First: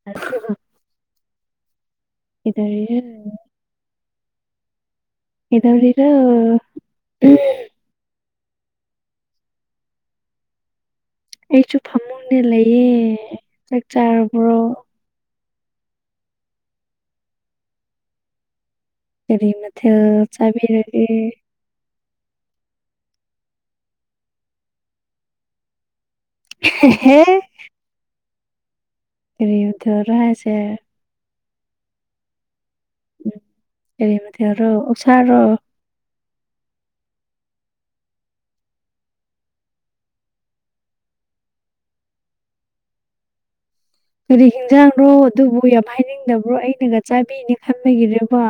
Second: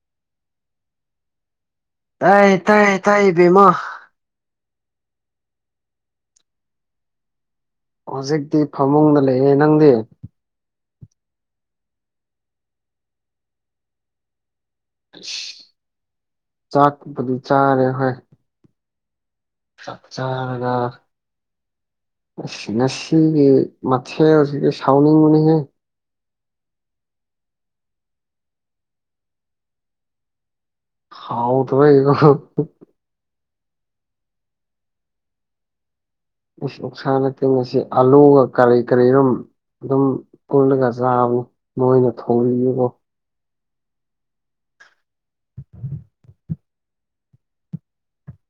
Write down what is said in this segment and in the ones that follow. [inaudible] ꯇꯥꯏ ꯇꯥꯏ ꯀꯩꯗꯧꯔꯤꯔ ꯇꯥꯏꯌꯦ ꯕꯦꯝꯃꯣ ꯀꯩꯗꯧꯔꯤꯅꯣ ꯍꯧꯖꯤꯛꯇꯤ ꯐꯃꯨꯡꯗ ꯂꯩꯌꯦ ꯅꯪꯗꯤ꯫ ꯑꯩꯁꯨ ꯐꯃꯨꯡꯗ ꯂꯩꯌꯦ ꯆꯥꯛ ꯆꯥꯔꯕ꯭ꯔꯣ꯫ ꯑꯁ ꯆꯥꯛꯄꯨꯗꯤ ꯆꯥꯔꯦ ꯍꯣꯏ ꯀꯔꯤ ꯆꯥꯛ ꯃꯊꯦꯜ ꯆꯥꯔꯒ ꯆꯥꯕꯤꯔꯒꯦ ꯑꯁ ꯉꯁꯤꯒꯤ ꯃꯊꯦꯜꯁꯤꯗꯤ ꯁꯥꯎꯅꯤꯡꯕꯅꯤꯍꯦ꯫ ꯑꯍꯦꯍꯦ ꯀꯔꯤ ꯃꯊꯦꯜꯔ ꯍꯥꯏꯁꯦ ꯍꯥꯎꯇꯕꯒꯤꯀꯣ ꯎꯝ ꯀꯔꯤ ꯃꯊꯦꯜꯔꯣ ꯑꯣꯛꯁꯥꯔꯣ ꯎꯁ ꯑꯣꯛꯁꯥ ꯅꯠꯇꯦ ꯉꯁꯤ ꯑꯂꯨꯒ ꯀꯔꯤ ꯀꯔꯤꯔꯨꯝ ꯑꯗꯨꯝ ꯄꯨꯜꯂꯒ ꯆꯥꯕꯅꯦ ꯃꯣꯏꯅ ꯊꯣꯡ [unintelligible] ꯀꯣ ꯀꯔꯤ ꯍꯤꯡꯖꯥꯡꯔꯣ ꯑꯗꯨꯕꯨ ꯌꯥꯝ ꯍꯥꯏꯅꯤꯡꯗꯕ꯭ꯔꯣ ꯑꯩꯅꯒ ꯆꯥꯕꯤꯅꯤ ꯈꯟꯕꯒꯤꯔꯥꯕ꯫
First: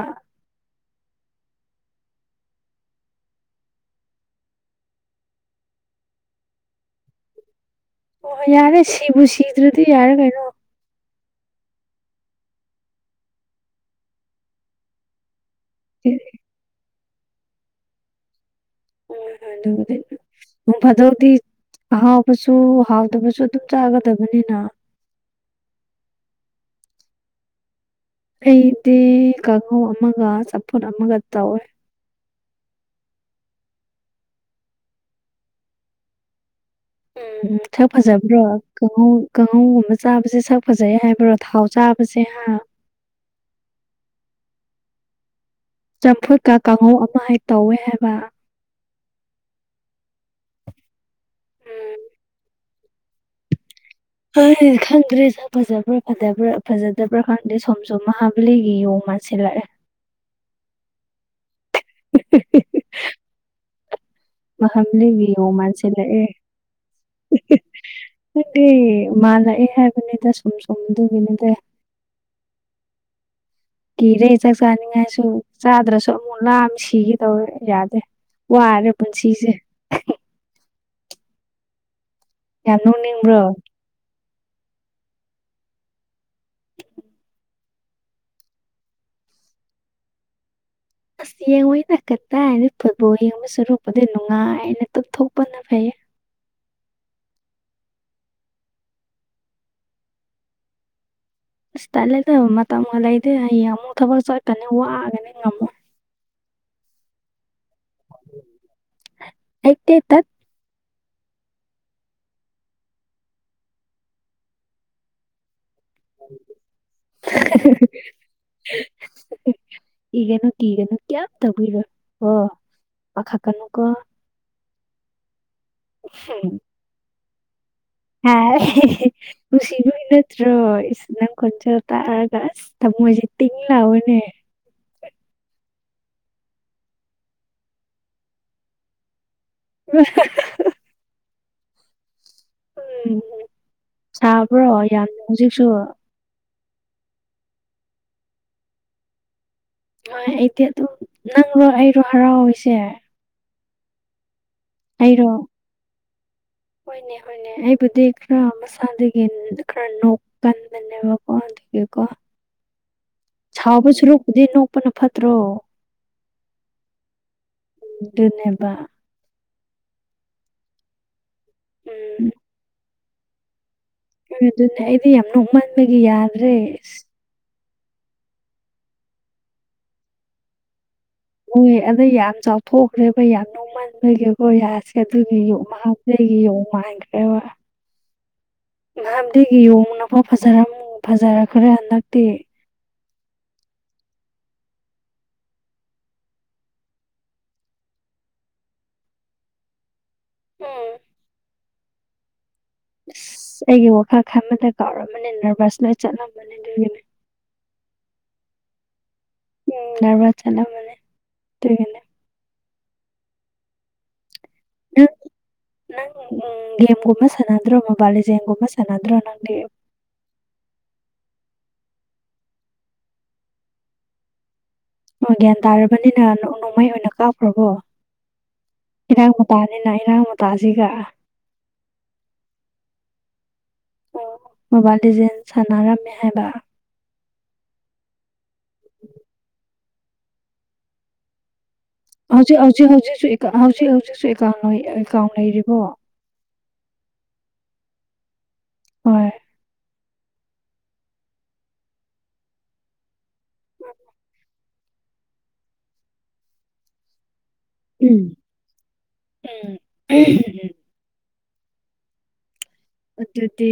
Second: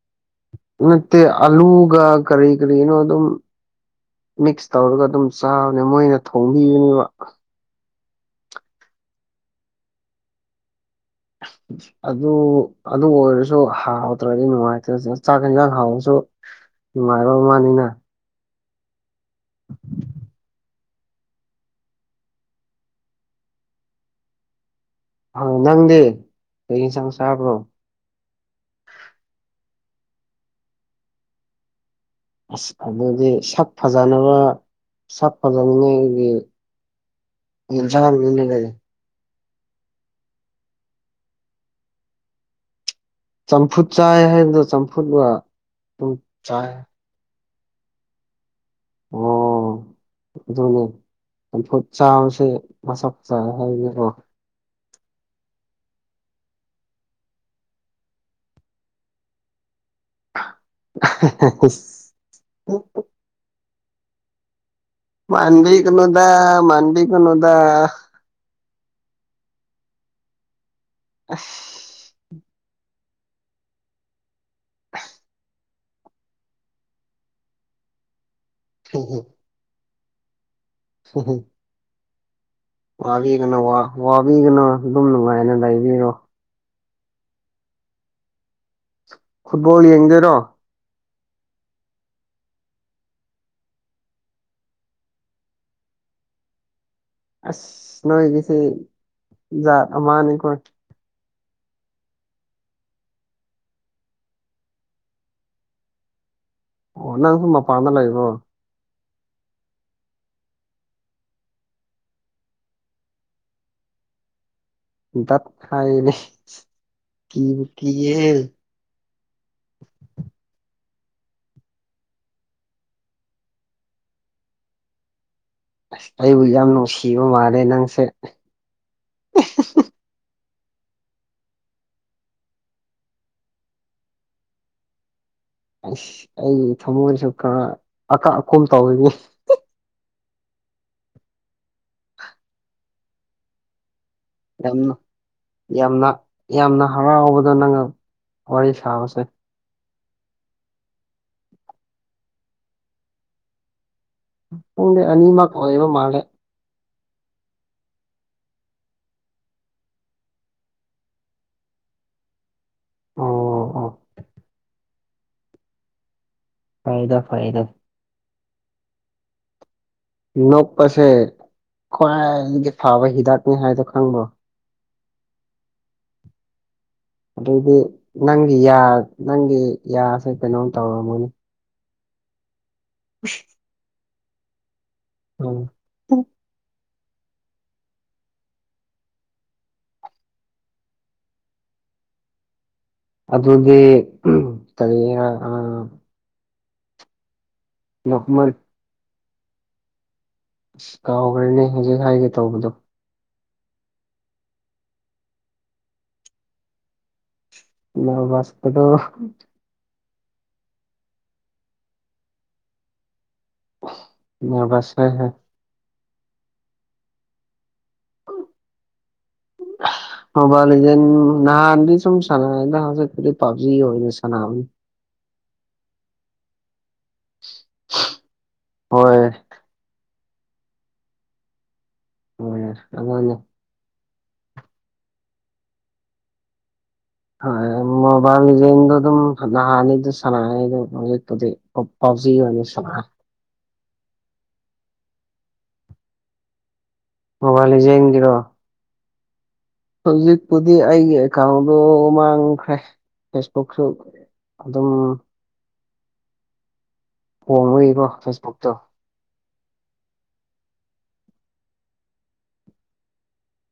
ꯅꯠꯇꯦ ꯑꯂꯨꯒ ꯀꯔꯤ ꯀꯔꯤꯅꯣ ꯑꯗꯨꯝ ꯃꯤꯛꯁ ꯇꯧꯔꯒ ꯑꯗꯨꯝ ꯆꯥꯕꯅꯦ ꯃꯣꯏꯅ ꯊꯣꯡꯕꯤꯕꯅꯦꯕ ꯑꯣ ꯍꯣꯏ ꯌꯥꯔꯦ ꯁꯤꯕꯨ ꯁꯤꯗ꯭ꯔꯗꯤ ꯌꯥꯔꯦ ꯀꯩꯅꯣ ꯑꯗꯨ ꯑꯗꯨ ꯑꯣꯏꯔꯁꯨ ꯍꯥꯎꯇ꯭ꯔꯗꯤ ꯅꯨꯡꯉꯥꯏꯇꯦꯗꯅ ꯆꯥꯛ ꯌꯦꯟꯖꯥꯡ ꯍꯥꯎꯕꯁꯨ ꯅꯨꯡꯉꯥꯏꯕ ꯃꯥꯅꯤꯅ ꯍꯣꯏ ꯍꯣꯏ ꯑꯗꯨꯕꯨꯗꯤ ꯅꯣꯡ ꯐꯥꯗꯣꯛꯇꯤ ꯑꯍꯥꯎꯕꯁꯨ ꯍꯥꯎꯇꯕꯁꯨ ꯑꯗꯨꯝ ꯆꯥꯒꯗꯕꯅꯤꯅ꯫ ꯍ ꯅꯪꯗꯤ ꯀꯔꯤ ꯌꯦꯟꯁꯥꯡ ꯆꯥꯕ꯭ꯔꯣ꯫ ꯑꯩꯗꯤ ꯀꯥꯡꯉꯧ ꯑꯃꯒ ꯆꯝꯐꯨꯠ ꯑꯃꯒ ꯇꯧꯋꯦ꯫ ꯑꯁ ꯑꯗꯨꯗꯤ ꯁꯛ ꯐꯖꯅꯕ ꯁꯛ ꯐꯖꯅꯤꯡꯉꯥꯏꯒꯤ ꯎꯝ ꯎꯝ ꯈ꯭ꯔ ꯌꯦꯟꯁꯥꯡꯅꯤꯅꯦ ꯐꯖꯕ꯭ꯔꯣ ꯀꯩꯅꯣ꯫ ꯀꯥꯡꯉꯧ ꯀꯥꯡꯉꯧꯒꯨꯝꯕ ꯆꯥꯕꯁꯦ ꯁꯛ ꯐꯖꯩ ꯍꯥꯏꯕ꯭ꯔꯣ ꯊꯥꯎ ꯆꯥꯕꯁꯦ ꯍꯥ ꯆꯝꯐꯨꯠ ꯆꯥꯏ ꯍꯥꯏꯗꯣ ꯆꯝꯐꯨꯠꯂ ꯆꯝꯐꯨꯠꯀ ꯀꯥꯡꯉꯧ ꯑꯃ ꯍꯦꯛ ꯇꯧꯋꯦ ꯍꯥꯏꯕ꯫ ꯑꯣ ꯑꯗꯨꯅꯦ ꯆꯝꯐꯨꯠ ꯆꯥꯕꯁꯦ ꯃꯁꯛ [unintelligible] ꯍꯥꯏꯕꯅꯦꯀꯣ꯫ [unintelligible] ꯈꯪꯗ꯭ꯔꯦ ꯁꯛ ꯐꯖꯕ꯭ꯔ ꯐꯖꯕ꯭ꯔ ꯐꯖꯗꯕ꯭ꯔꯥ ꯈꯪꯗꯦ ꯁꯨꯝꯁꯨꯝ ꯃꯍꯥꯕꯂꯤꯒꯤ ꯌꯣꯡ ꯃꯥꯥꯟꯁꯤꯜꯂꯛꯑꯦ꯫ [unintelligible] [unintelligible] [unintelligible] ꯃꯍꯥꯕꯂꯤꯒꯤ ꯌꯣꯡ ꯃꯥꯟꯕꯤꯒꯅꯨꯗ ꯃꯥꯟꯁꯤꯜꯂꯛꯑꯦ ꯃꯥꯟꯕꯤꯒꯅꯨꯗ ꯈꯪꯗꯦ ꯃꯥꯂꯛꯑꯦ ꯍꯥꯏꯕꯅꯤꯗ ꯁꯨꯝ ꯁꯨꯝ ꯗꯨꯒꯤꯅꯤꯗ ꯀꯤꯔꯦ ꯆꯥꯛ ꯆꯥꯅꯤꯡꯉꯥꯏꯁꯨ ꯆꯥꯗ꯭ꯔꯁꯨ ꯑꯃꯨꯛ ꯂꯥꯃ ꯁꯤꯒꯦ ꯇꯧꯋꯦ ꯌꯥꯗꯦ꯫ ꯋꯥꯔꯦ ꯄꯨꯟꯁꯤꯖꯦ꯫ ꯍ ꯍ ꯌꯥꯝ ꯅꯣꯛꯅꯤꯡꯕ꯭ꯔꯣ ꯋꯥꯕꯤꯒꯅꯨ ꯋꯥ ꯋꯥꯕꯤꯒꯅꯨ ꯑꯗꯨꯝ ꯅꯨꯡꯉꯥꯏꯅ ꯂꯩꯕꯤꯔꯣ꯫ [unintelligible] ꯐꯨꯠꯕꯣꯜ ꯌꯦꯡꯗꯣꯏꯔꯣ꯫ ꯑꯁ ꯌꯦꯡꯉꯣꯏꯗ ꯀꯗꯥꯏꯗꯩ ꯐꯨꯠꯕꯣꯜ ꯌꯦꯡꯕꯩ ꯁꯨꯔꯛꯄꯨꯗꯤ ꯅꯨꯡꯉꯥꯏꯅ ꯇꯨꯝꯊꯣꯛꯄꯅ ꯐꯩꯌꯦ꯫ ꯑꯁ ꯅꯣꯏꯒꯤꯁꯦ ꯖꯥꯠ ꯑꯃꯅꯤꯀꯣ꯫ ꯑꯁ ꯇꯠꯂꯦꯗꯕ ꯃꯇꯝꯒ ꯂꯩꯇꯦ ꯍꯌꯦꯡ ꯑꯃꯨꯛ ꯊꯕꯛ ꯆꯠꯀꯅꯤ ꯋꯥꯑꯒꯅꯤ ꯉꯝꯃꯣꯏ ꯑꯣ ꯅꯪꯁꯨ ꯃꯄꯥꯟꯗ ꯂꯩꯕ꯭ꯔꯣ [unintelligible] ꯗꯠ ꯍꯥꯏꯅꯦ ꯀꯤꯕꯨ ꯀꯤꯍꯦ ꯀꯤꯒꯅꯨ ꯀꯤꯒꯅꯨ ꯀꯦꯝ ꯇꯧꯕꯤꯔꯣꯏ ꯀꯣ ꯄꯥꯈꯠꯀꯅꯨꯀꯣ ꯑꯁ ꯑꯩꯕꯨ ꯍꯨꯝ ꯌꯥꯝ ꯅꯨꯡꯁꯤꯕ ꯃꯥꯜꯂꯦ ꯅꯪꯁꯦ꯫ ꯍꯥꯏ ꯅꯨꯡꯁꯤꯕꯩ ꯅꯠꯇ꯭ꯔꯣ ꯏꯁ ꯅꯪ ꯈꯣꯟꯖꯦꯜ ꯇꯥꯔꯒ ꯑꯁ ꯊꯃꯣꯏꯁꯦ ꯇꯥꯡ ꯂꯥꯎꯋꯦꯅꯦ ꯑꯁ ꯑꯩꯒꯤ ꯊꯃꯣꯏꯁꯨ ꯈꯔ ꯑꯀꯥ ꯑꯀꯨꯝ ꯇꯧꯋꯤꯅꯤ [unintelligible] ꯎꯝ ꯎꯝ ꯁꯥꯥꯕ꯭ꯔꯣ ꯌꯥꯝꯅ ꯍꯧꯖꯤꯛꯁꯨ ꯌꯥꯝꯅ ꯌꯥꯝꯅ ꯍꯔꯥꯎꯕꯗꯣ ꯅꯪꯒ ꯋꯥꯔꯤ ꯁꯥꯕꯁꯦ ꯍꯣꯏ ꯑꯩꯗꯤ ꯑꯗꯨꯝ ꯅꯪꯔꯣ ꯑꯩꯔꯣ ꯍꯔꯥꯎꯔꯤꯁꯦ ꯈꯪꯗꯦ ꯑꯩꯔꯣ ꯑꯅꯤꯃꯛ ꯑꯣꯏꯕ ꯃꯥꯜꯂꯦ ꯍꯣꯏꯅꯦ ꯍꯣꯏꯅꯦ ꯑꯩꯕꯨꯗꯤ ꯈꯔ ꯃꯁꯥꯗꯒꯤ ꯈꯔ ꯅꯣꯛ ꯀꯟꯕꯅꯦꯕꯀꯣ ꯒꯤꯀꯣ ꯑꯣ ꯑꯣ ꯁꯥꯎꯗꯣꯏ ꯁꯔꯨꯛꯄꯨꯗꯤ ꯅꯣꯛꯄꯅ ꯐꯠꯇ꯭ꯔꯣ ꯐꯩꯗ ꯐꯩꯗ ꯑꯗꯨꯅꯦꯕ ꯅꯣꯛꯄꯁꯦ ꯎꯝ ꯈ꯭ꯋꯥꯏꯗꯒꯤ ꯐꯕ ꯍꯤꯗꯥꯛꯅꯤ ꯍꯥꯏꯗꯣ ꯈꯪꯕ꯭ꯔꯣ ꯍꯣꯏ ꯑꯗꯨꯅꯦ ꯑꯩꯗꯤ ꯌꯥꯝ ꯅꯣꯛꯃꯟꯕꯒꯤ ꯌꯥꯗ꯭ꯔꯦ ꯑꯗꯩꯗꯤ ꯅꯪꯒꯤ ꯌꯥ ꯅꯪꯒꯤ ꯌꯥꯁꯦ ꯀꯩꯅꯣꯝ ꯇꯧꯔꯝꯃꯅꯤ ꯑꯗꯨ ꯌꯥꯝ ꯆꯥꯎꯊꯣꯛꯈ꯭ꯔꯦꯕ ꯌꯥꯝ ꯅꯣꯡꯃꯟꯕꯒꯤꯀꯣ ꯌꯥꯁꯦ ꯑꯗꯨꯒꯤ ꯎꯝ ꯌꯣꯛ ꯃꯍꯥꯎ ꯗꯒꯤ ꯌꯣꯡ ꯃꯥꯟꯈ꯭ꯔꯦꯕ ꯅꯍꯥꯟꯗꯒꯤ ꯌꯣꯡꯅ ꯐꯧ ꯐꯖꯔꯝ ꯐꯖꯔꯛꯈ꯭ꯔꯦ ꯍꯟꯗꯛꯇꯤ ꯑꯗꯨꯗꯤ ꯎꯝ ꯀꯔꯤꯒꯤꯔ ꯅꯣꯛꯃꯟ ꯎꯝ ꯑꯁ ꯀꯥꯎꯒ꯭ꯔꯦꯅꯦ ꯍꯧꯖꯤꯛ ꯍꯥꯏꯒꯦ ꯇꯧꯕꯗꯣ ꯑꯁ ꯑꯩꯒꯤ ꯋꯥꯈꯜ ꯈꯟꯕꯗ ꯀꯥꯎꯔꯝꯃꯅꯤ ꯅꯔꯚꯁ ꯂꯣꯏ ꯆꯠꯂꯝꯃꯅꯤ ꯑꯗꯨꯒꯤꯅꯦ [unintelligible] ꯎꯝ ꯅꯔꯚꯁ ꯆꯠꯂꯝꯃꯅꯤ ꯑꯗꯨꯒꯤꯅꯦ ꯅꯔꯚꯁ ꯅꯪ ꯁꯦ ꯅꯪ ꯎꯝ ꯒꯦꯝꯒꯨꯝꯕ ꯁꯥꯟꯅꯗ꯭ꯔꯣ ꯃꯣꯕꯥꯏꯜ ꯂꯤꯖꯦꯟ ꯒꯨꯝꯕ ꯁꯥꯟꯅꯗ꯭ꯔꯣ ꯅꯪꯗꯤ ꯃꯣꯕꯥꯏꯜ ꯂꯤꯖꯦꯟ ꯅꯍꯥꯟꯗꯤ ꯁꯨꯝ ꯁꯥꯟꯅꯩ ꯍꯟꯗꯛꯀꯤꯗꯤ ꯄꯞꯖꯤ ꯑꯣꯏꯅ ꯁꯥꯟꯅꯕꯅꯤ ꯑꯣ ꯒ꯭ꯌꯥꯟ ꯇꯥꯔꯕꯅꯤꯅ ꯅꯣ ꯅꯣꯡꯃꯩ ꯑꯣꯏꯅ ꯀꯥꯞꯈ꯭ꯔꯕꯣ ꯍꯣꯏ ꯏꯔꯥꯡ ꯃꯇꯥꯅꯤꯅ ꯏꯔꯥꯡ ꯃꯇꯥꯁꯤꯒ [unintelligible] ꯑꯃꯅꯦ ꯑꯣ ꯃꯣꯕꯥꯏꯜ ꯂꯤꯖꯦꯟ ꯁꯥꯟꯅꯔꯝꯃꯦ ꯍꯥꯏꯕ ꯍꯣꯏ ꯃꯣꯕꯥꯏꯜ ꯂꯤꯖꯦꯟꯗꯣ ꯑꯗꯨꯝ ꯅꯍꯥꯟꯅꯤꯗ ꯁꯥꯟꯅꯩ ꯑꯗꯨ ꯍꯧꯖꯤꯛꯄꯨꯗꯤ ꯄꯕꯖꯤ ꯍꯧꯖꯤꯛ ꯑꯣꯏꯅ ꯍꯧꯖꯤꯛ ꯁꯥꯟꯅꯩ ꯍꯧꯖꯤꯛꯁꯨ ꯍꯧꯖꯤꯛ ꯍꯧꯖꯤꯛꯁꯨ ꯑꯦꯀꯥꯎꯟ ꯅꯣꯏ ꯑꯦꯀꯥꯎꯟ ꯂꯩꯔꯤꯕꯣ ꯃꯣꯕꯥꯏꯜ ꯂꯤꯖꯦꯟ ꯒꯤꯔꯣ ꯍꯣꯏ ꯍꯧꯖꯤꯛꯄꯨꯗꯤ ꯑꯩꯒꯤ ꯑꯦꯀꯥꯎꯟꯗꯣ ꯃꯥꯡꯈ꯭ꯔꯦ ꯐꯦꯁꯕꯨꯛꯁꯨ ꯑꯗꯨꯝ ꯍꯣꯡꯕꯩꯀꯣ ꯎꯝ ꯐꯦꯁꯕꯨꯛꯇꯣ ꯎꯝ ꯑꯗꯨꯗꯤ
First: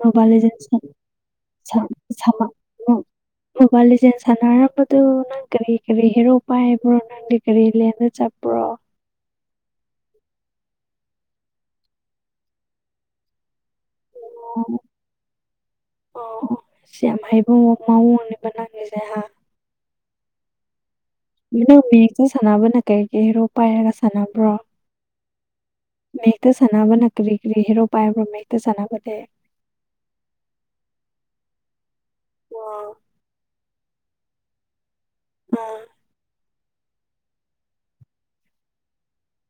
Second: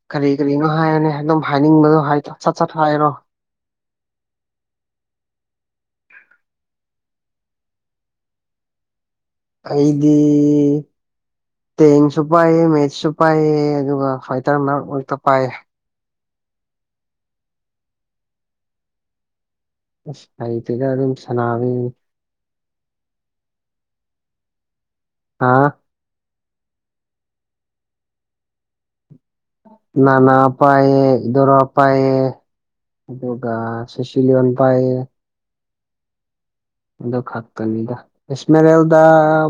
ꯃꯣꯕꯥꯏꯜ ꯀꯔꯤ ꯂꯤꯖꯦꯟ ꯀꯔꯤꯅꯣ ꯁꯥꯟ- ꯍꯥꯏꯌꯨꯅꯤ ꯑꯗꯨꯝ ꯁꯥꯟ- ꯍꯥꯏꯅꯤꯡꯕꯗꯣ ꯍꯥꯏꯌꯣ ꯁꯥꯟꯅ- ꯁꯠ ꯁꯠ ꯃꯣ- ꯍꯥꯏꯔꯣ ꯃꯣꯕꯥꯏꯜ ꯂꯤꯖꯦꯟ ꯁꯥꯟꯅꯔꯝꯕꯗꯨ ꯅꯪ ꯀꯔꯤ ꯀꯔꯤ ꯍꯦꯔꯣ ꯄꯥꯏꯕ꯭ꯔꯣ ꯅꯪ ꯅꯪꯗꯤ ꯀꯔꯤ ꯂꯦꯟꯗ ꯆꯠꯄ꯭ꯔꯣ ꯑꯩꯗꯤ ꯇꯦꯡꯁꯨ ꯄꯥꯏꯌꯦ ꯃꯦꯖꯁꯨ ꯄꯥꯏꯌꯦ ꯑꯗꯨꯒ ꯐꯥꯢꯇꯔꯅ ꯃꯔꯛ ꯃꯔꯛꯇ ꯄꯥꯏ ꯑꯣ ꯑꯣ ꯌꯥꯝ ꯍꯩꯕ ꯃꯋꯣꯡ ꯅꯦꯕ ꯅꯪꯒꯤꯁꯦ ꯍꯥ ꯑꯁ ꯍꯩꯇꯦꯗ ꯑꯗꯨꯝ ꯁꯥꯟꯅꯕꯅꯤ ꯅꯪ ꯃꯦꯖꯁꯦ ꯁꯥꯟꯅꯕꯅ ꯀꯩ ꯀꯩ ꯍꯦꯔꯣ ꯄꯥꯏꯔꯒ ꯁꯥꯟꯅꯕ꯭ꯔꯣ ꯍꯥꯥ ꯃꯦꯛꯇ ꯁꯥꯟꯅꯕꯅ ꯀ꯭ꯔꯤ ꯀ꯭ꯔꯤ ꯍꯦꯔꯣ ꯄꯥꯏꯕ꯭ꯔꯣ ꯃꯦꯛꯇ ꯁꯥꯟꯅꯕꯗꯤ ꯅꯥꯅꯥ ꯄꯥꯢꯌꯦ ꯌꯨꯗꯣꯔꯥ ꯄꯥꯏꯌꯦ ꯑꯣ ꯑꯗꯨꯒ ꯁꯤꯁꯤꯂꯤꯌꯟ ꯄꯥꯏꯌꯦ ꯎꯝ ꯑꯗꯨ ꯈꯛꯇꯅꯤꯗ ꯢꯁꯃꯦꯔꯦꯜꯗ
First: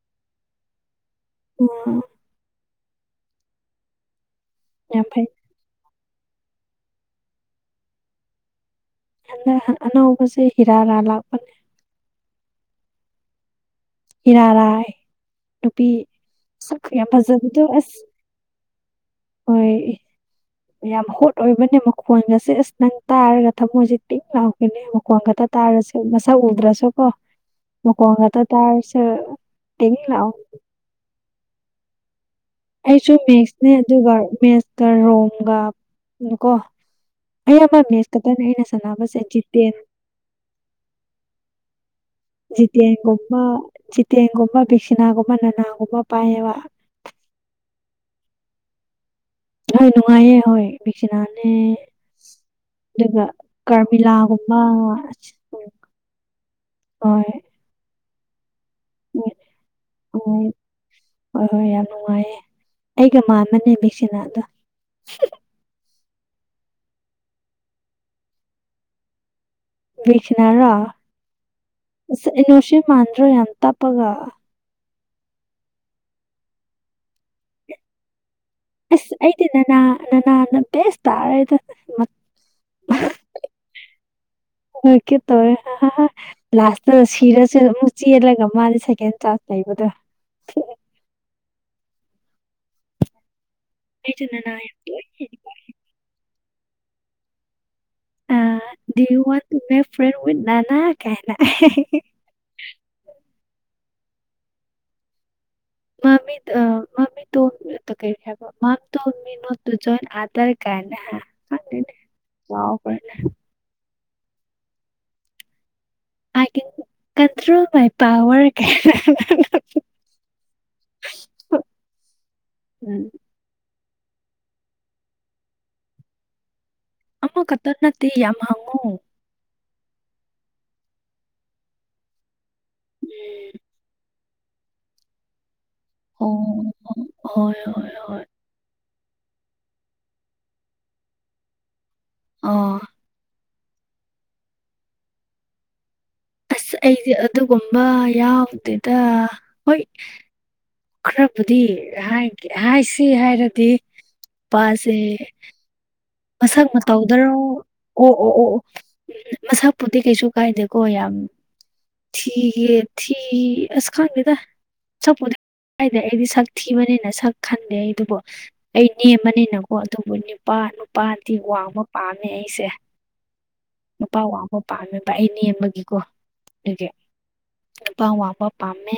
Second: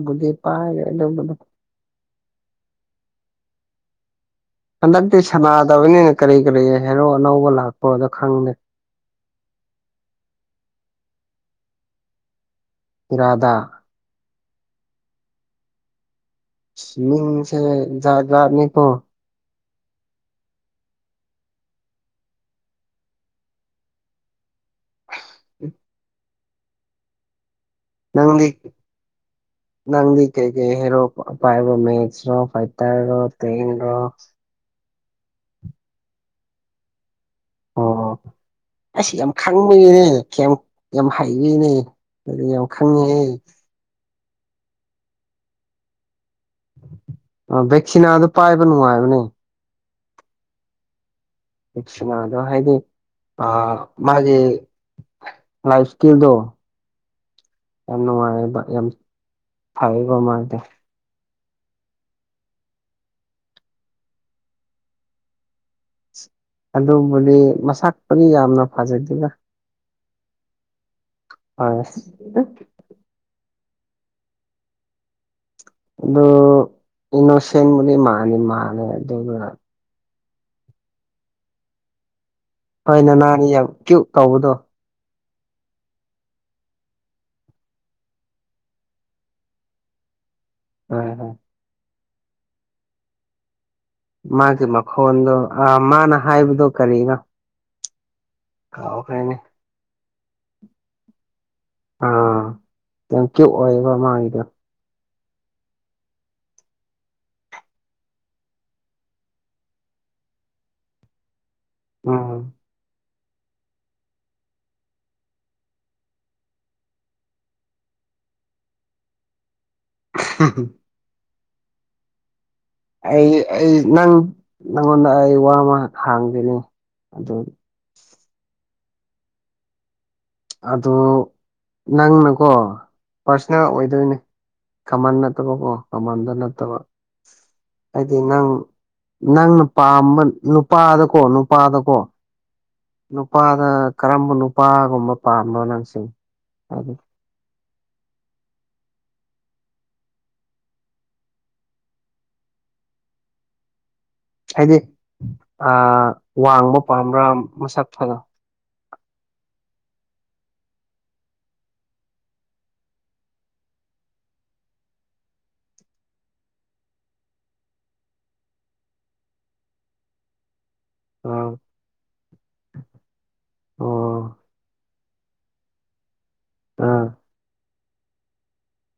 ꯕꯨꯗꯤ ꯄꯥꯢꯌꯦ ꯑꯗꯨꯕꯨ ꯑꯣ ꯌꯥꯝ ꯍꯟꯗꯛꯇꯤ ꯐꯩ ꯁꯅꯥꯗꯕꯅꯤꯅ ꯀꯔꯤ ꯀꯔꯤ ꯍꯦꯔꯣ ꯑꯅꯧꯕ ꯂꯥꯛꯄꯅꯣ ꯈꯪꯗꯦ ꯍꯟꯗꯛ ꯑꯅꯧꯕꯁꯦ ꯍꯤꯔꯥ ꯔꯥ ꯂꯥꯛꯄꯅꯤ ꯍꯤꯔꯥꯗꯥ ꯍꯤꯔꯥꯔꯥꯏ ꯅꯨꯄꯤ ꯁꯛ ꯌꯥꯝ ꯐꯖꯕꯗꯣ ꯑꯁ ꯥꯂꯥꯛꯅꯤ ꯀꫭ ꯍꯣꯏ ꯌꯥꯝ ꯍꯣꯠ ꯑꯣꯏꯕꯅꯦ ꯃꯈꯣꯟꯒꯁꯦ ꯑꯁ ꯅꯪ ꯇꯥꯔꯒ ꯊꯝꯃꯣꯏꯁꯤ ꯄꯤꯡ ꯂꯥꯎꯒꯅꯤ ꯃꯈꯣꯟ ꯈꯇ ꯇꯥꯔꯁꯨ ꯃꯁꯛ ꯎꯗ꯭ꯔꯁꯨ ꯀꯣ ꯃꯀꯣꯟ ꯉꯇ ꯅꯪꯗꯤ ꯇꯔꯁ ꯄꯤꯡ ꯂꯥꯎ ꯍꯦ ꯍꯦꯔꯣ ꯄꯥꯢꯕ ꯃꯦꯠꯁ ꯔꯣ ꯄꯥꯢ ꯑꯩꯁꯨ ꯃꯦꯛꯁꯅꯦ ꯑꯗꯨꯒ ꯃꯦꯛꯁꯀ ꯔꯣꯝꯒ ꯀꯣ ꯑꯌꯥꯝꯕ ꯃꯦꯁ ꯑꯣ ꯈꯛꯇꯅꯦ ꯑꯩꯅ ꯑꯁ ꯁꯥꯟꯅꯕꯁꯦ ꯌꯥꯝ ꯖꯤꯠꯇꯦ ꯈꯪꯕꯒꯤꯅꯦ ꯌꯥꯝ ꯌꯥꯝ ꯍꯩꯕꯒꯤꯅꯦ ꯑꯗꯨꯗꯤ ꯌꯥꯝ ꯈꯪꯉꯦꯍꯦ ꯖꯤꯠꯇꯦꯟꯒꯨꯝꯕ ꯖꯤꯠꯇꯦꯟꯒꯨꯝꯕ ꯕꯦꯛꯁꯤꯅꯥꯒꯨꯝꯕ ꯅꯅꯥꯒꯨꯝꯕ ꯄꯥꯏꯌꯦꯕ ꯑꯥ ꯕꯦꯛꯁꯤꯅ ꯗꯨ ꯄꯥꯏꯕ ꯅꯨꯡꯉꯥꯏꯕꯅꯦ ꯑ ꯅꯨꯡꯉꯥꯏꯌꯦ ꯍꯣꯏ ꯕꯦꯛꯁꯤꯅꯥꯅꯦ ꯚꯦꯛꯁꯤꯅꯥꯗꯣ ꯍꯥꯏꯗꯤ ꯑꯗꯨꯒ ꯑ ꯃꯥꯒꯤ ꯀꯔꯃꯤꯂꯥꯒꯨꯝꯕ ꯑꯁ ꯎꯝ ꯂꯥꯏꯐ ꯏꯁꯀꯤꯜꯗꯣ ꯍꯣꯏ ꯌꯥꯝ ꯅꯨꯡꯉꯥꯢ ꯌꯦꯕ ꯌꯥꯝ ꯍꯣꯏ ꯐꯩꯌꯦꯕ ꯍꯣꯏ ꯃꯥꯗꯦ ꯍꯣꯏ ꯍꯣꯏ ꯌꯥꯝ ꯅꯨꯡꯉꯥꯏꯌꯦ ꯑꯩꯒ ꯃꯥꯟꯕꯅꯦ ꯕꯦꯛꯁꯤꯅꯥ ꯗꯣ ꯑꯗꯨꯕꯨꯗꯤ ꯃꯁꯛꯄꯨꯗꯤ ꯌꯥꯝꯅ ꯐꯖꯗꯦꯅ ꯕꯦꯛꯁꯤꯅꯔꯣ ꯍꯣꯏ ꯑꯁ ꯢꯅꯣꯁꯦꯟ ꯃꯥꯟꯗ꯭ꯔꯣ ꯌꯥꯝ ꯇꯞꯄꯒ ꯑꯗꯨ ꯏꯅꯣꯁꯦꯟꯕꯨꯗꯤ ꯃꯅꯤꯃꯥ ꯑꯁ ꯑꯩꯗꯤ ꯅꯅꯥ ꯅꯅꯥꯅ ꯕꯦꯁ ꯇꯥꯔꯦꯗ ꯍꯣꯏ ꯅꯅꯥꯅꯦ ꯌꯥꯝ ꯀ꯭ꯌꯨꯠ ꯇꯧꯕꯗꯣ ꯍꯣꯢ ꯀ꯭ꯌꯨꯠ ꯇꯧꯋꯦ ꯍꯥꯍꯥ ꯂꯥꯁꯇ ꯁꯤꯔꯁꯨ ꯑꯃꯨꯛ ꯆꯦꯜꯂꯒ ꯃꯥꯗꯤ ꯁꯦꯀꯦꯟ ꯇꯥ ꯂꯩꯕꯗꯣ ꯑꯥ ꯑꯥ ꯑꯩꯁꯨ ꯅꯅꯥ ꯃꯥꯒꯤ ꯌꯥꯝ ꯃꯈꯣꯟꯗꯣ ꯇꯣꯏꯅ ꯑ ꯃꯥꯅ ꯍꯥꯏꯕꯗꯣ ꯀꯔꯤꯅꫭ ꯑ do you want to make friend with ꯅꯅꯥ ꯀꯥꯏꯅ ꯑꯍꯦꯍꯦ ꯑꯥ ꯌꯥꯝ ꯀ꯭ꯌꯨꯠ ꯑꯣꯏꯌꯦꯕ ꯃꯥꯒꯤꯗꯣ ꯃꯃꯤꯠ ꯑ ꯃ [unintelligible] ꯀꯩ ꯍꯥꯏꯕ ꯃꯝ to me not to join other ꯀꯥꯢꯅ ꯈꯪꯗꯦꯅꯦ ꯑꯥ ꯂꯥꯎꯒꯔꯦ ꯅꯦ I can control my power ꯀꯥꯢꯅ ꯑꯍꯝꯝ ꯎꯝ ꯑꯩ ꯑꯩ ꯅꯪ ꯅꯪꯉꯣꯟꯗ ꯑꯩ ꯋꯥ ꯑꯃ ꯍꯪꯒꯦꯅꯦ ꯑꯃꯈꯛꯇ ꯅꯠꯇꯦ ꯌꯥꯝ ꯍꯥꯡꯉꯣ ꯑꯗꫭ ꯅꯪꯅꯀꯣ ꯄꯥꯔꯁꯅꯦꯜ ꯑꯣꯏꯗꯣꯏꯅꯦ ꯀꯃꯟ ꯅꯠꯇꯕ ꯀꯣ ꯀꯃꯟꯗꯨ ꯑꯣ ꯅꯠꯇꯕ ꯍꯣꯏ ꯍꯣꯏ ꯍꯥꯏꯗꯤ ꯍꯣꯏ ꯅꯪ ꯅꯪꯅ ꯄꯥꯝꯕ ꯅꯨꯄꯥꯗꯀꯣ ꯅꯨꯄꯥꯗꯀꯣ ꯑꯣ ꯅꯨꯄꯥꯗ ꯀꯔꯝꯕ ꯅꯨꯄꯥꯒꯨꯝꯕ ꯄꯥꯝꯕ ꯅꯪꯁꯤꯡ ꯑꯁ ꯑꯩꯗꯤ ꯑꯗꯨꯒꯨꯝꯕ ꯌꯥꯎꯗꯦꯗ ꯍꯣꯏ ꯈꯔꯕꯨꯗꯤ ꯍꯥꯏ ꯍꯥꯏꯁꯤ ꯍꯥꯏꯔꯗꯤ ꯍꯥꯏꯗꯤ ꯄꯥꯁꯦ ꯑꯥ ꯃꯁꯛ ꯃꯇꯧꯗꯔꫭ ꯑꯣ ꯑꯣ ꯑꯣ ꯃꯁꯛꯄꯨꯗꯤ ꯀꯩꯁꯨ ꯀꯥꯏꯗꯦꯀꯣ ꯌꯥꯝ ꯊꯤꯒꯦ ꯊꯤ ꯑꯁ ꯈꯪꯗꯦꯗ ꯁꯛꯄꯨꯗꯤ ꯀꯗꯦ ꯑꯩꯗꯤ ꯁꯛ ꯊꯤꯕꯅꯤꯅ ꯁꯛ ꯈꯟꯗꯦ ꯑꯩ ꯑꯗꯨꯕꯨ ꯑꯩ ꯅꯦꯝꯅꯤꯅꯤꯅꯀꯣ ꯑꯗꯨꯕꯨ ꯅꯤꯄꯥ ꯅꯨ ꯅꯨꯄꯥꯗꯤ ꯑꯥ ꯋꯥꯡꯕ ꯄꯥꯝꯃꯦ ꯑꯩꯁꯦ ꯅꯨꯄꯥ ꯑꯣ ꯋꯥꯡꯕ ꯄꯥꯝꯃꯦ ꯑꯩ ꯅꯦꯝꯕꯒꯤꯀꯣ ꯑꯗꯨꯒꯤ ꯑꯥ ꯅꯨꯄꯥ ꯋꯥꯡꯕ ꯄꯥꯝꯃꯦ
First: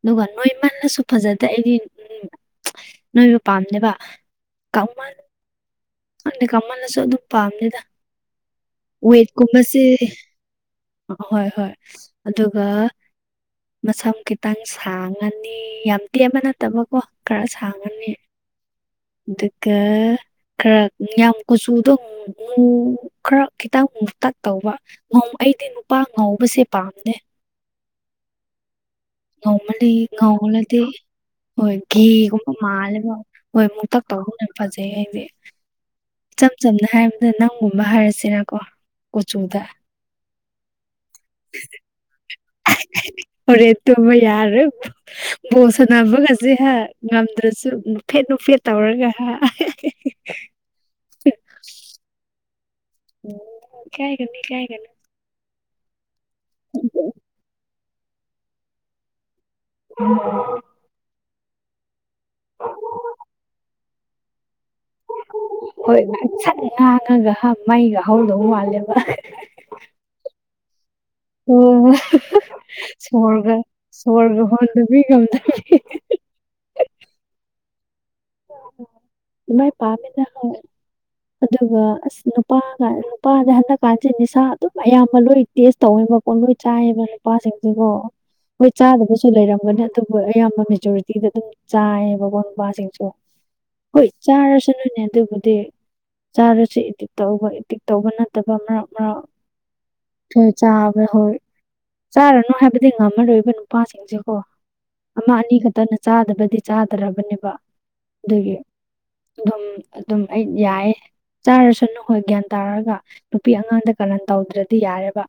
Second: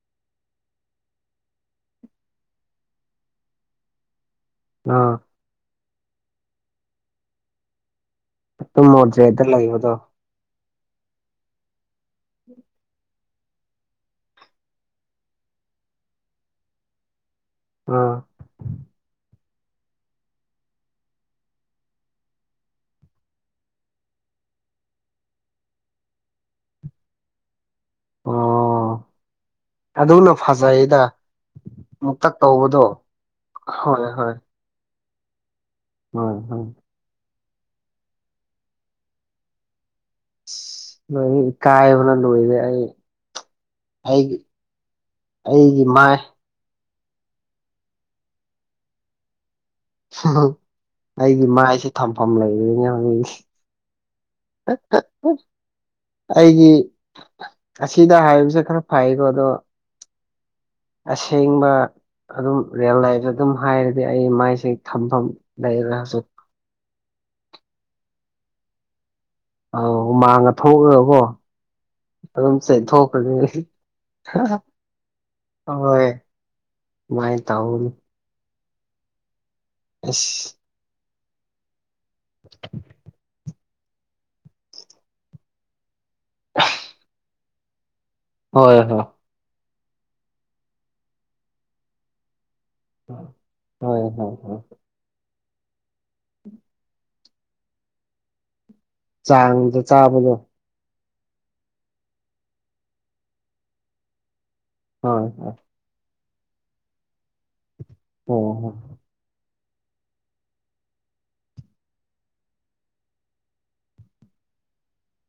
ꯑꯗꯨꯒ ꯅꯣꯏ ꯏꯃꯅꯁꯨ ꯐꯖꯗꯦ ꯑꯩꯗꯤ ꯎꯝ ꯅꯣꯏꯕ ꯄꯥꯝꯗꯦꯕ ꯑꯥ [unintelligible] ꯀꯃꯜꯅꯁꯨ ꯑꯗꯨꯝ ꯄꯥꯝꯅꯤꯗ ꯑꯗꯨꯝ ꯃꯣꯗ꯭ꯔꯦꯠꯇ ꯋꯦꯠꯀꯨꯝꯕꯁꯦ ꯂꯩꯕꯗꯣ ꯍꯣꯏ ꯍꯣꯏ ꯑꯗꯨꯒ ꯃꯁꯝ ꯈꯤꯇꯪ ꯁꯥꯡꯉꯅꯤ ꯌꯥꯝ ꯇꯦꯟꯕ ꯅꯠꯇꯕꯀꯣ ꯈꯔ ꯁꯥꯡꯉꯅꯤ ꯑꯥ ꯑꯗꯨꯒ ꯈꯔ ꯌꯥꯝ ꯀꯨꯆꯨꯗꯣ ꯈꯔ ꯈꯤꯇꯪ ꯃꯨꯛꯇ ꯇꯧꯕ ꯑꯩꯗꯤ ꯅꯨꯄꯥ ꯉꯥꯎꯧꯕꯁꯦ ꯄꯥꯝꯅꯦ ꯑꫭ ꯉꯩꯃꯜꯅꯤ ꯉꯧꯃꯜꯂꯗꯤ ꯍꯣꯏ ꯃꯨꯛꯇꯛ ꯘꯤꯒꯨꯝꯕ ꯇꯧꯕꯗꯣ ꯃꯥꯜꯂꯦꯕ ꯍꯣꯏ ꯃꯨꯛꯇꯛ ꯇꯧꯒꯨꯝꯅꯦꯕ ꯐꯖꯩ ꯍꯥꯏꯗꯤ ꯍꯣꯏ ꯏꯆꯝ ꯍꯣꯏ ꯆꯝꯅ ꯍꯥꯏꯔꯕ ꯅꯪꯒꯨꯝꯕ ꯍꯥꯏꯔꯁꯤꯔꯀꯣ ꯀꯆꯨꯗ ꯅꯪ ꯏꯀꯥꯏ ꯕꯅ ꯂꯣꯏꯔ ꯍꯣꯔꯦ ꯇꯣꯕ ꯌꯥꯔ ꯕꯣꯜ ꯑꯩꯒꯤ ꯃꯥꯏ ꯁꯅꯕꯨꯒꯁꯤ ꯍꯧꯖꯤꯛ ꯍꯥ ꯉꯝꯗ꯭ꯔꯁꯨ ꯅꯨꯐꯦꯠ ꯅꯨꯡꯐꯦꯠ ꯇꯧꯔꯒ ꯍꯥ ꯑꯩꯒꯤ ꯃꯥꯏꯁꯦ ꯊꯝꯐꯝ ꯂꯩꯕꯦꯅꯦ ꯎꯝ ꯏꯀꯥꯏꯒꯅꯨ ꯏꯀꯥꯏꯒꯅꯨ ꯑꯩꯒꯤ ꯑꯁꯤꯗ ꯍꯥꯏꯕꯁꯦ ꯈꯔ ꯐꯩꯀꯣ ꯑꯗꯣ ꯎꯝ ꯎ ꯑꯁꯦꯡꯕ ꯑꯗꯨꯝ ꯔꯤꯌꯦꯜ ꯂꯥꯏꯐꯇ ꯑꯗꯨꯝ ꯍꯥꯏꯔꯗꯤ ꯑꯩ ꯃꯥꯏꯁꯦ ꯊꯝꯐꯝ ꯍꯣꯏ ꯂꯩꯔꯁꯨ ꯉꯛꯁꯠ ꯅꯥꯉꯒ ꯃꯩꯒ ꯍꯧꯗꯧ ꯃꯥꯜꯂꯦꯕ ꯑꯥꯎ ꯍꯨꯃꯥꯡꯉ ꯊꯣꯛꯑꯀꯣ ꯑꯣ ꯁꯣꯔꯒ ꯁꯣꯔꯒ ꯍꯣꯟꯅꯕꯤ ꯉꯝꯗꯦ ꯃꯥꯏ ꯇꯩꯅꯤ [unintelligible] ꯏꯁ ꯍꯣꯏ ꯑꯗꯨꯒ ꯑꯁ ꯅꯨꯄꯥ ꯅꯨꯄꯥꯗ ꯍꯟꯗꯛ ꯀꯥꯟꯁꯤ ꯅꯤꯁꯥ ꯑꯗꯨꯝ ꯑꯌꯥꯝꯕ ꯂꯣꯏ ꯇꯦꯁ ꯇꯧꯋꯕ ꯄꯣꯠꯂꯣꯏ ꯆꯥꯏꯌꯦꯕ ꯅꯨꯄꯥꯁꯤꯡꯁꯤꯒꯣ ꯍꯣꯏ ꯆꯥꯗꯕꯁꯨ ꯂꯩꯔꯝꯒꯅꯤ ꯑꯗꯨꯕꯨ ꯑꯌꯥꯝꯕ ꯃꯦꯖꯣꯔꯤꯇꯤꯗ ꯑꯗꯨꯝ ꯆꯥꯏꯌꯦꯕ ꯅꯨꯄꯥꯁꯤꯡꯁꯨ ꯍꯣꯏ ꯆꯥꯔꯁꯨ ꯅꯣꯏꯅꯦ ꯑꯗꯨꯕꯨꯗꯤ ꯆꯥꯔꯁꯨ ꯏꯇꯤꯛ ꯇꯧꯕ ꯏꯇꯛ ꯇꯧꯕ ꯅꯠꯇꯕ ꯃꯔꯛ ꯃꯔꯛ ꯆꯥꯡꯗ ꯆꯥꯕꯗꯣ ꯆꯥꯕ ꯍꯣꯏ ꯆꯥꯔꯅꯨ ꯍꯥꯏꯕꯗꯤ ꯉꯝꯃꯔꯣꯏꯕ ꯅꯨꯄꯥꯁꯤꯡꯁꯦ ꯀꯣ ꯍꯣꯏ ꯑꯃ ꯍꯣꯏ ꯑꯅꯤ ꯈꯛꯇꯅ ꯆꯥꯗꯕꯗꯤ ꯆꯥꯗ꯭ꯔꯔꯕꯅꯦꯕ ꯑꯗꯨꯒꯤ ꯍꯣꯏ ꯍꯣꯏ ꯑꯗꯨꯝ ꯑꯗꯨꯝ ꯑꯩ ꯌꯥꯏ ꯆꯥꯔꯁꯨꯅꯨ ꯍꯣꯏ ꯒ꯭ꯌꯥꯟ ꯇꯥꯔꯒ ꯅꯨꯄꯤ ꯑꯉꯥꯡꯗ ꯀꯥꯂꯟ ꯇꯧꯗ꯭ꯔꯗꯤ ꯌꯥꯔꯦꯕ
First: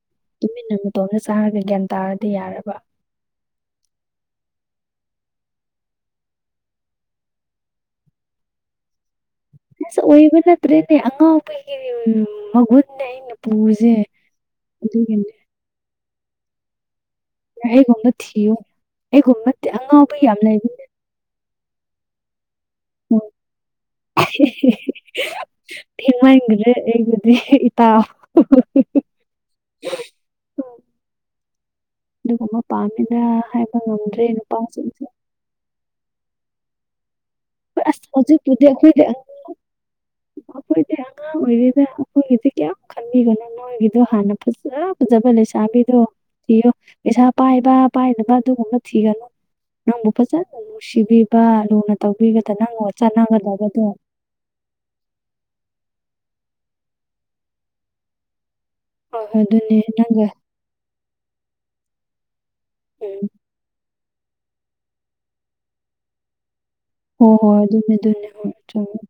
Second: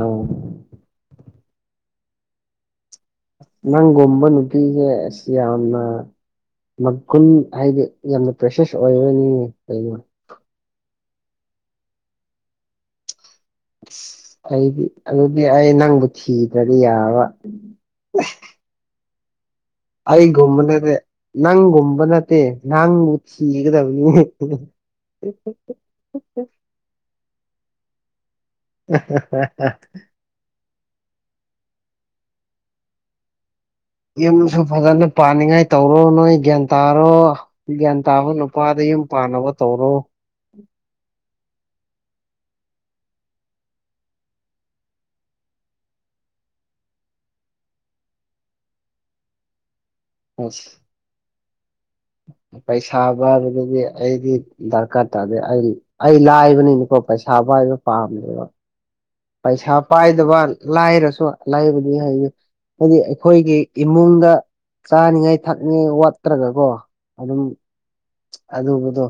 ꯑꯣ ꯇꯨꯃꯤꯟꯅ ꯇꯧꯅ ꯆꯥꯔꯒ ꯒ꯭ꯌꯥꯟ ꯇꯥꯔꯗꯤ ꯌꯥꯔꯕ ꯅꯪꯒꯨꯝꯕ ꯅꯨꯄꯤꯁꯦ ꯑꯁ ꯌꯥꯝꯅ ꯃꯒꯨꯟ ꯍꯥꯏꯗꯤ ꯌꯥꯝꯅ ꯄ꯭ꯔꯦꯁꯦꯁ ꯑꯣꯏꯅꯤ ꯑꯁ ꯑꯣꯏꯕ ꯅꯠꯇ꯭ꯔꯦꯅꯦ ꯑꯉꯥꯎꯕꯒꯤ ꯃꯒꯨꯟꯅꯦ ꯑꯩꯅ ꯄꯁꯦ ꯑꯩꯗꯤ ꯑꯗꯨꯇꯦ ꯑꯗꯨꯗꯤ ꯑꯩ ꯅꯪꯕꯨ ꯊꯤꯗ꯭ꯔꯗꯤ ꯌꯥꯔꯔꫭꯏ ꯑꯩꯒꯨꯝꯕ ꯊꯤꯌꯣ ꯑꯩꯒꯨꯝꯕ ꯑꯉꯥꯎꯕ ꯌꯥꯝ ꯂꯩꯔꯤ ꯅꯪꯒꯨꯝꯕꯅ ꯅꯪꯕꯨ ꯊꯤꯒꯗꯕꯅ ꯔꯦ ꯑꯩꯕꯨꯗꯤ ꯇꯥꯎ [unintelligible] ꯎ ꯑꯗꯨꯒꯨꯝꯕ ꯄꯥꯝꯃꯤꯗ꯭ꯔꯥ ꯍꯥꯏꯕ ꯉꯝꯗ꯭ꯔꯦ ꯌꯨꯝꯁꯨ ꯅꯨꯄꯥꯁꯤꯡꯁꯦ ꯐꯖꯅ ꯄꯥꯅꯤꯡꯉꯥꯏ ꯇꯧꯔꯣ ꯅꯣꯏ ꯒ꯭ꯌꯥꯟ ꯇꯥꯔꯣ ꯍꯣꯏ ꯒ꯭ꯌꯥꯟ ꯑꯁ ꯇꯥꯕ ꯍꯧꯖꯤꯛꯄꯨꯗꯤ ꯅꯨꯄꯥꯗ ꯌꯨꯝ ꯑꯩꯈꯣꯏꯗꯤ ꯄꯥꯅꯕ ꯇꯧꯔꯣ ꯑꯩꯈꯣꯏꯗꯤ ꯑꯉꯥꯡ ꯑꯣꯏꯔꯤꯗ ꯑꯩꯈꯣꯏꯒꯤꯁꯦ ꯀꯌꯥꯝꯃ ꯈꯟꯕꯤꯒꯅꯣ ꯃꯣꯢꯒꯤꯗꯣ ꯍꯥꯟꯅ ꯐꯖ ꯐꯖꯕ ꯂꯩꯁꯥꯕꯤꯗꯣ ꯊꯤꯌꯣ ꯄꯩꯁꯥ ꯄꯥꯏꯕ ꯄꯥꯏꯗꯕ ꯑꯗꯨꯒꯨꯝꯕ ꯊꯤꯒꯅꯨ ꯅꯪꯕꯨ ꯐꯖꯅ ꯑꯁ ꯅꯨꯡꯁꯤꯕꯤꯕ ꯂꯨꯅ ꯇꯧꯕꯤꯒꯗ ꯅꯪ ꯄꯩꯁꯥ ꯄꯥꯏꯕꯗꯨꯗꯤ ꯆꯥꯟꯅꯒꯗꯕꯗꯣ ꯑꯩꯗꯤ ꯗꯔꯀꯥꯔ ꯇꯥꯗꯦ ꯑꯩ ꯑꯩ ꯂꯥꯏꯕꯅꯤꯅꯀꯣ ꯄꯩꯁꯥ ꯄꯥꯢꯕ ꯄꯥꯝꯗꯦꯕ ꯍꯣꯏ ꯍꯣꯏ ꯄꯩꯁꯥ ꯑꯗꯨꯅꯦ ꯅꯪꯒ ꯄꯥꯏꯗꯕ ꯂꯥꯢꯔꯁꯨ ꯂꯩꯥꯕꯗꯤ ꯍꯥꯏ ꯍꯥꯏꯗꯤ ꯎꯝ ꯑꯩꯈꯣꯏꯒꯤ ꯏꯃꯨꯡꯗ ꯆꯥꯅꯤꯡꯉꯥꯏ ꯊꯛꯅꯤꯡꯉꯥꯏ ꯋꯥꯠꯇ꯭ꯔꯒꯀꯣ ꯍꯣꯏ ꯑꯗꯨꯝ ꯍꯣꯏ ꯑꯗꯨꯅꯦ ꯑꯗꯨꯅꯦ ꯍꯣꯏ ꯆꯨꯝꯃꯦ ꯑꯗꯨꯕꯨꯗꯣ